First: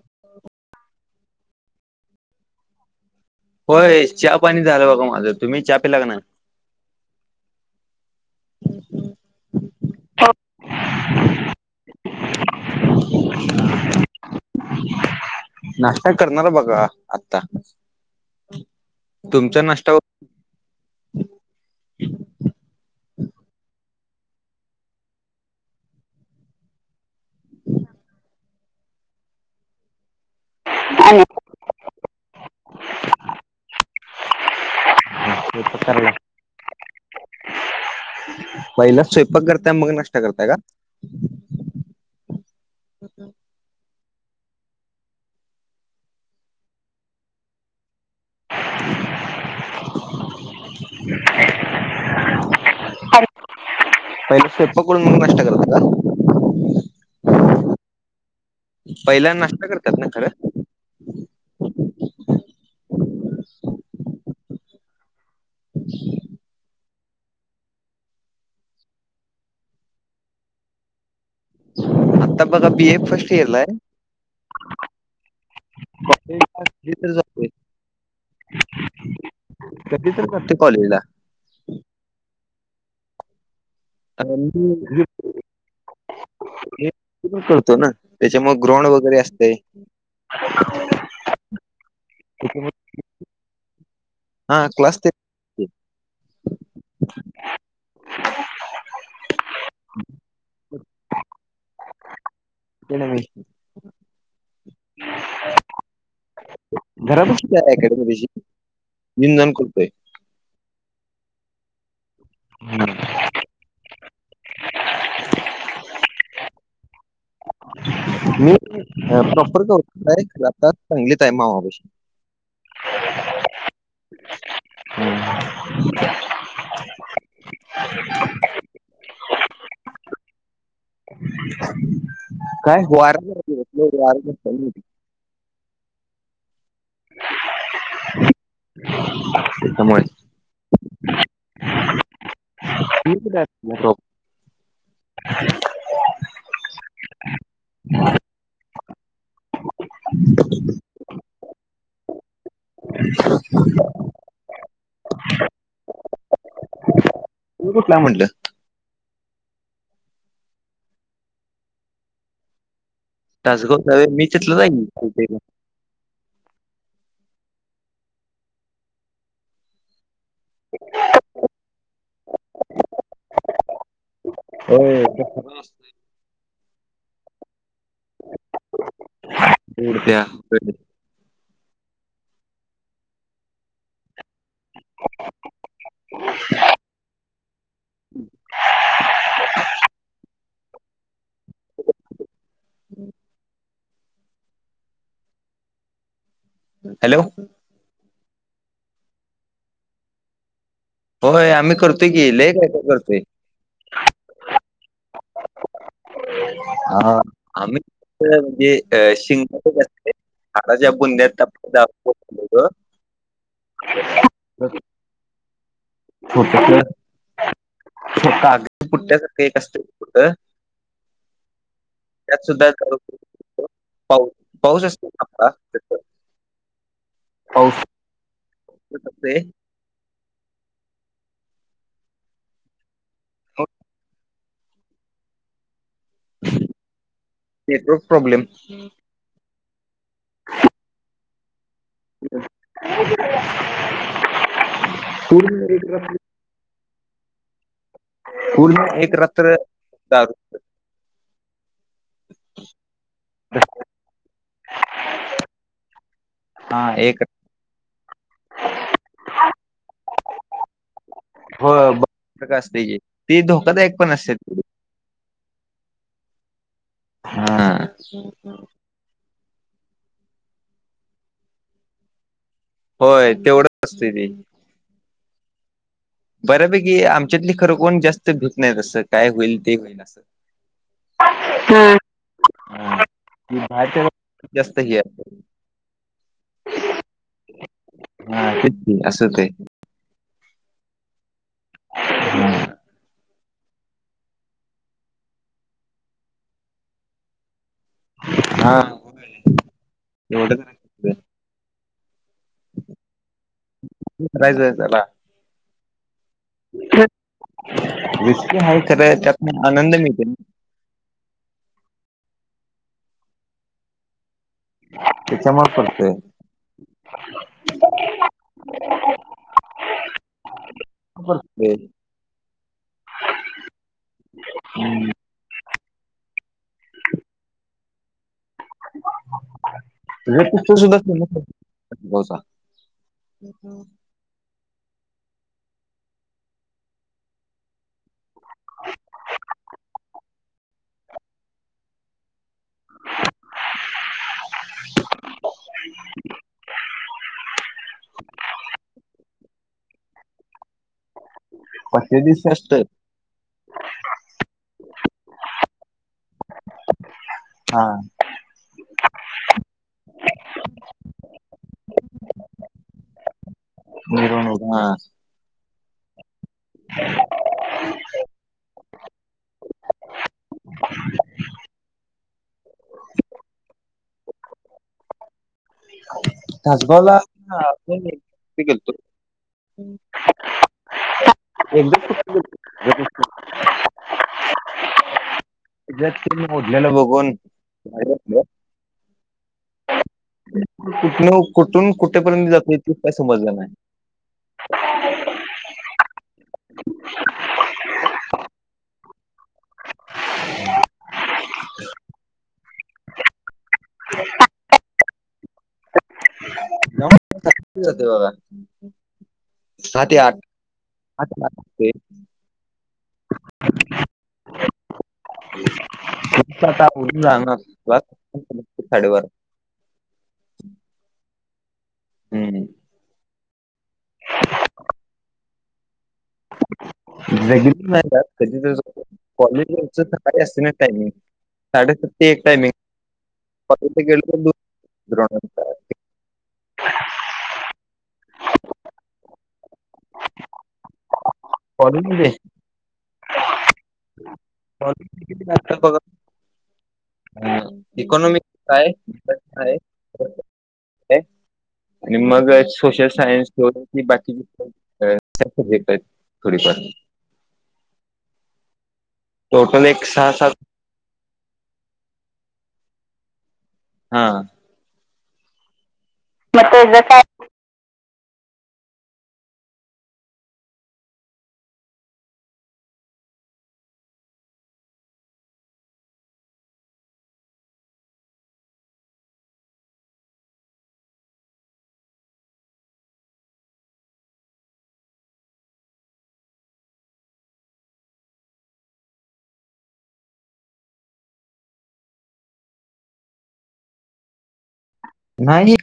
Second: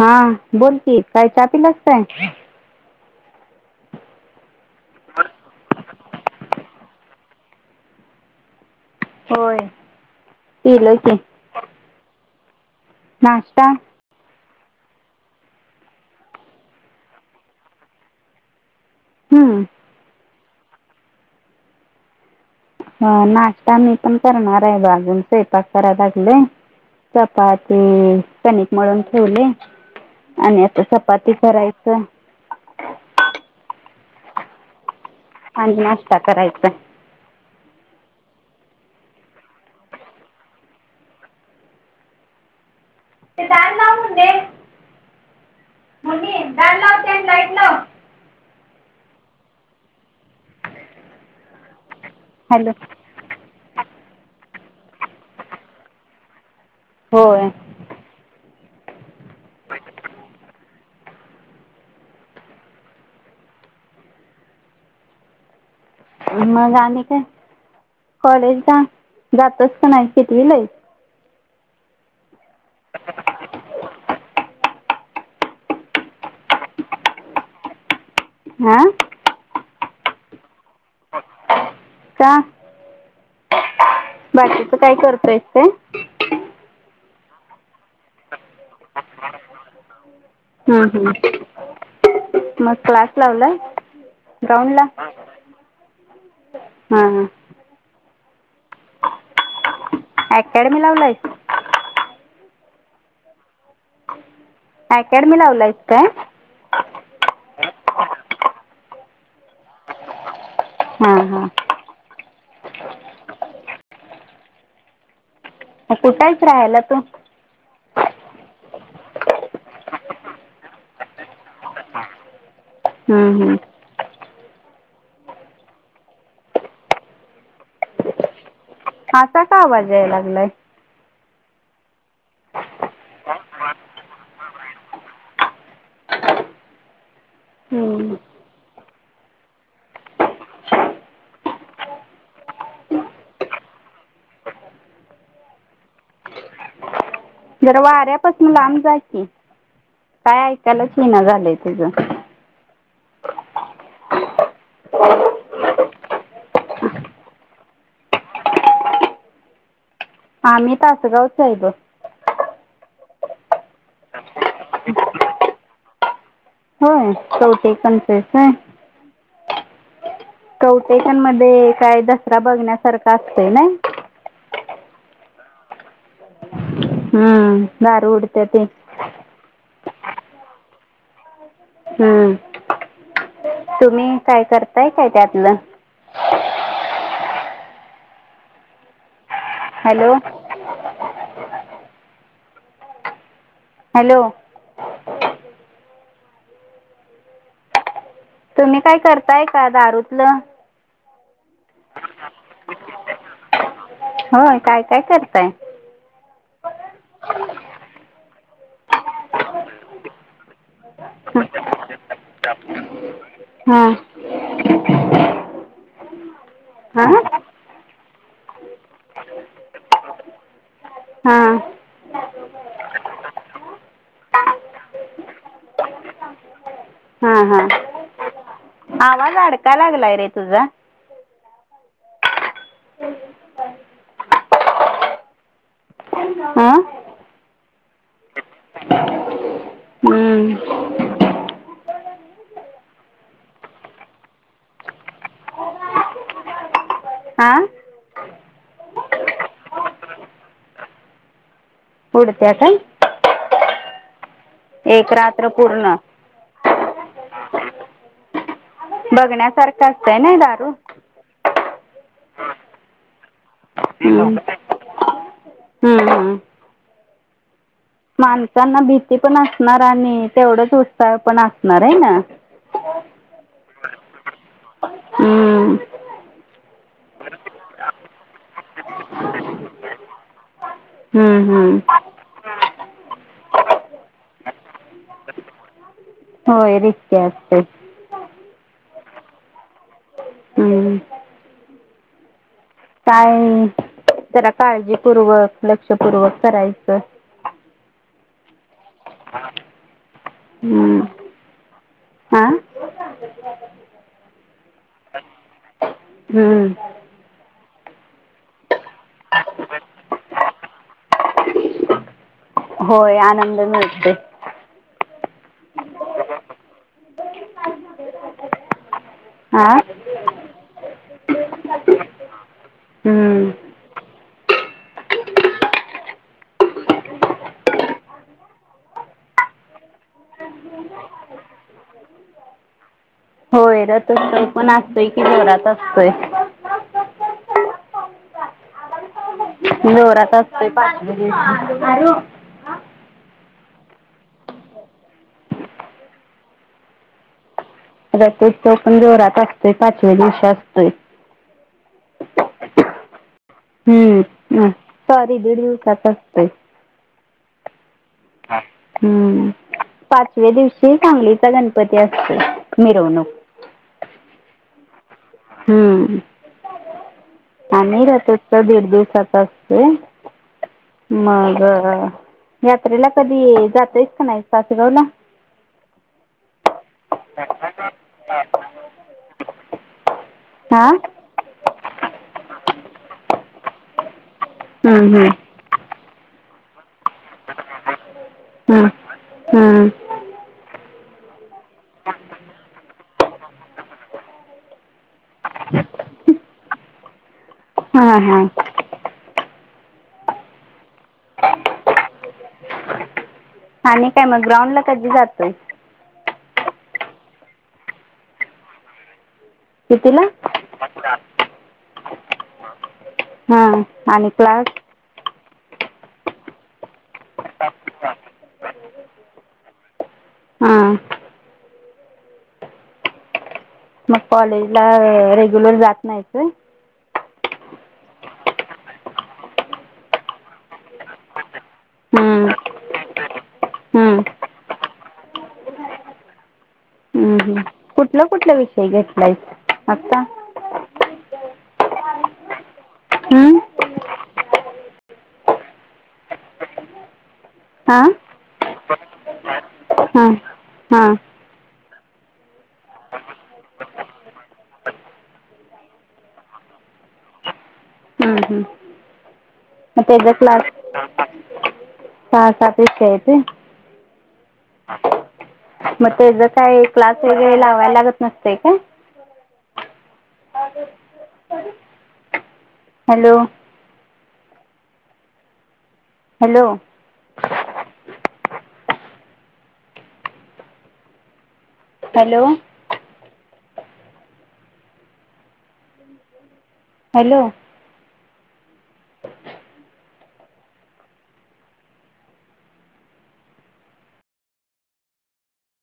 हा बोलकी काय चहा पिलास काय? होय चहापाणी झालं बघा माझं, तुम्ही चहा पिला का नाही. [inaudible] होय. पिलंय की, नाश्ता. नाश्ता करणार बघा आता तुमच्या हम्म नाष्टाव ह नाश्ता मी पण करणार आहे ग अजून स्वयंपाक कराय लागलोय. चपाती कणिक मळून ठेवले. आणि आ चपाती करायचं. आणि नाश्ता करायचा [unintelligible] पहिला स्वयंपाक करताय, मग नाश्ता करता काय? ते दार लाव मम्मे. मुनीम दार लाव ते आणि लाईट लाव. हॅलो. [unintelligible] पहिले स्वयंपाक करून मग नाश्ता करता का होय. पहिला नाश्ता करतात ना, खरं. मग आणि काय कॉलेजला जातोस काय नाही कितवीला आहेस? आता बघा बीए फर्स्ट इयरला आहे. [unintelligible] तर जातोय. हां.. कधी तर करतोय, कॉलेजला का? [unintelligible] बाकीचं काय आणि करतोयस काय तू पण करतो ना, त्याच्यामुळे ग्राऊंड वगैरे असते. हं हं.. मग क्लास लावलाय. गाउनला क्लास हा ते हा. अकॅडमी लावलायस. ते नव्हे. अँकॅडमी लावलायस काय? घरातून सुद्धा अकॅडमी बिझी, येवून जावून करतोय. हां.. हां.. हम्म. [unintelligible] मग कुठं आहेस राहायला तू. [inaudible] मी प्रॉपर [unintelligible] सांगलीत आहे मामापशी. हम्म हम्म. हम् [inaudible] असा का आवाज यायला लागलाय [inaudible] काय [inaudible] हं. [unintelligible] [inaudible] जरा वाऱ्यापासन लांब जा की काय ऐकायलाच येईना झालंय तुझं. [inaudible] [inaudible] तु कुठला म्हटलं? आम्ही तासगावच आहे बघ. टासगो नवे मी चितलं जाईन. [unintelligible] होय चौटे पण तेच आहे. कौटेशनमध्ये काय दसरा बघण्यासारखा असत ना? होय. हा गार उडत्या ते. उडत्या. हम्म. तुम्ही काय करताय काय त्यातलं? हुं. हॅलो. हॅलो. हॅलो. तुम्ही काय करताय का दारूतलं? होय आम्ही करतोय की लय काय काय करतोय. होय काय काय करताय? हा आम्ही [inaudible] जे अ. [unintelligible] आता ज्या बुंद्यात. [unintelligible] हा. [unintelligible] हां. कागदी पुट्यासारखं केक असतोय कुठं. हां. त्यात सुद्धा. [inaudible] पाऊ पाऊस असत आता. हा हा आवाज आडकाय लागलाय रे तुझा. हो. हां. नेटवर्क प्रॉब्लेम हंम्म. हम्म. [unintelligible] आं पूर्ण एक रात्र दारू. उडत्या काय? [unintelligible] एक रात्र पूर्ण. हा एक बघण्यासारखं असतंय ना दारू. हो [inaudible] असतेय ते धो हम्म हम्म. हम्म. हां. माणसांना भीती पण असणार आणि तेवढंच उत्साह पण असणार आहे ना. होय, तेवढंच असतय ते हम्म. बऱ्यापैकी आमच्यातली खरं कोण जास्त धूत नाही तसं काय होईल ते होईल असं. हम्म. हम्म. हम्म [unintelligible] जास्त हे आहे. होय रिस्की असतय हा, तेच की असं होतंय. हम्म. हमं. काय जरा काळजीपूर्वक, लक्षपूर्वक करायचं. हा, एवढच हम्म हा विचरायचं आहे त्याला. हम्म. रिस्की आहे खरं, त्यातन आनंदा मिळतोय ना. होय आनंद मिळतोय. त्याच्या मुळे पडतंय. हां. [unintelligible] हम्म [unintelligible] हम्म हम्म. [unintelligible] पण असतंय की जोरात असतोय. [unintelligible] जोरातच ते पाच [unintelligible] रथोत्सव पण जोरात असतय, पाचव्या दिवशी असतोय. पाचव्या दिवशी फास्ट हम्म. ह सॉरी दीड दिवसात असतय. हा हम्म. पाचव्या दिवशी सांगलीचा गणपती असतोय मिरवणूक. मिरवणूक हा, हम्म. आम्ही राहतो तिथं दीड दिवसाचा असतोय मग, यात्रेला कधी जातयस का नाही तासगावला? तासगावला [unintelligible] गेलतो. हा. [unintelligible] हम्म. हम्. [unintelligible] इथलं मोजलेलं बघून [unintelligible] हम्म. हा. कुठन कुठून कुठेपर्यंत जातो ते काय समजलं नाही. हा. हा. [unintelligible] आणि काय मग ग्राउंडला कधी जातोय? ग्राउंडला सकाळी जातोय बघा, सहा ते कितीला आठ. आठ ना ते हा आणि क्लास फक्त, आता आवरून जाणार [unintelligible] साडेबारा हां हम्म. मग कॉलेजला रेग्युलर जात नाहीत होय. रेग्युलर नाही जात कधी तरी जातो. कॉलेज [unintelligible] असतंय ना टाइमिंग. साडेसात ते एक हं, टाइमिंग [unintelligible] हं, गेल तर [unintelligible] हम्म हम्म. कुठलं कुठलं विषय घेतलाय आता? कॉलेजमध्ये? हम्म. किती लागत बघा हां इकॉनोमिक आहे काय, हां हां काय? आणि मग सोशल सायन्स किंवा बाकीची भेताय थोडी फार हं, हं. टोटल मग एक सहा त्याचे क्लास सात सहा, सात विषय आहेत होय. हा. मग, त्याचे काही क्लास वगैरे लावायला लागत नसते काय. हॅलो. हॅलो. हॅलो. हॅलो. नाही.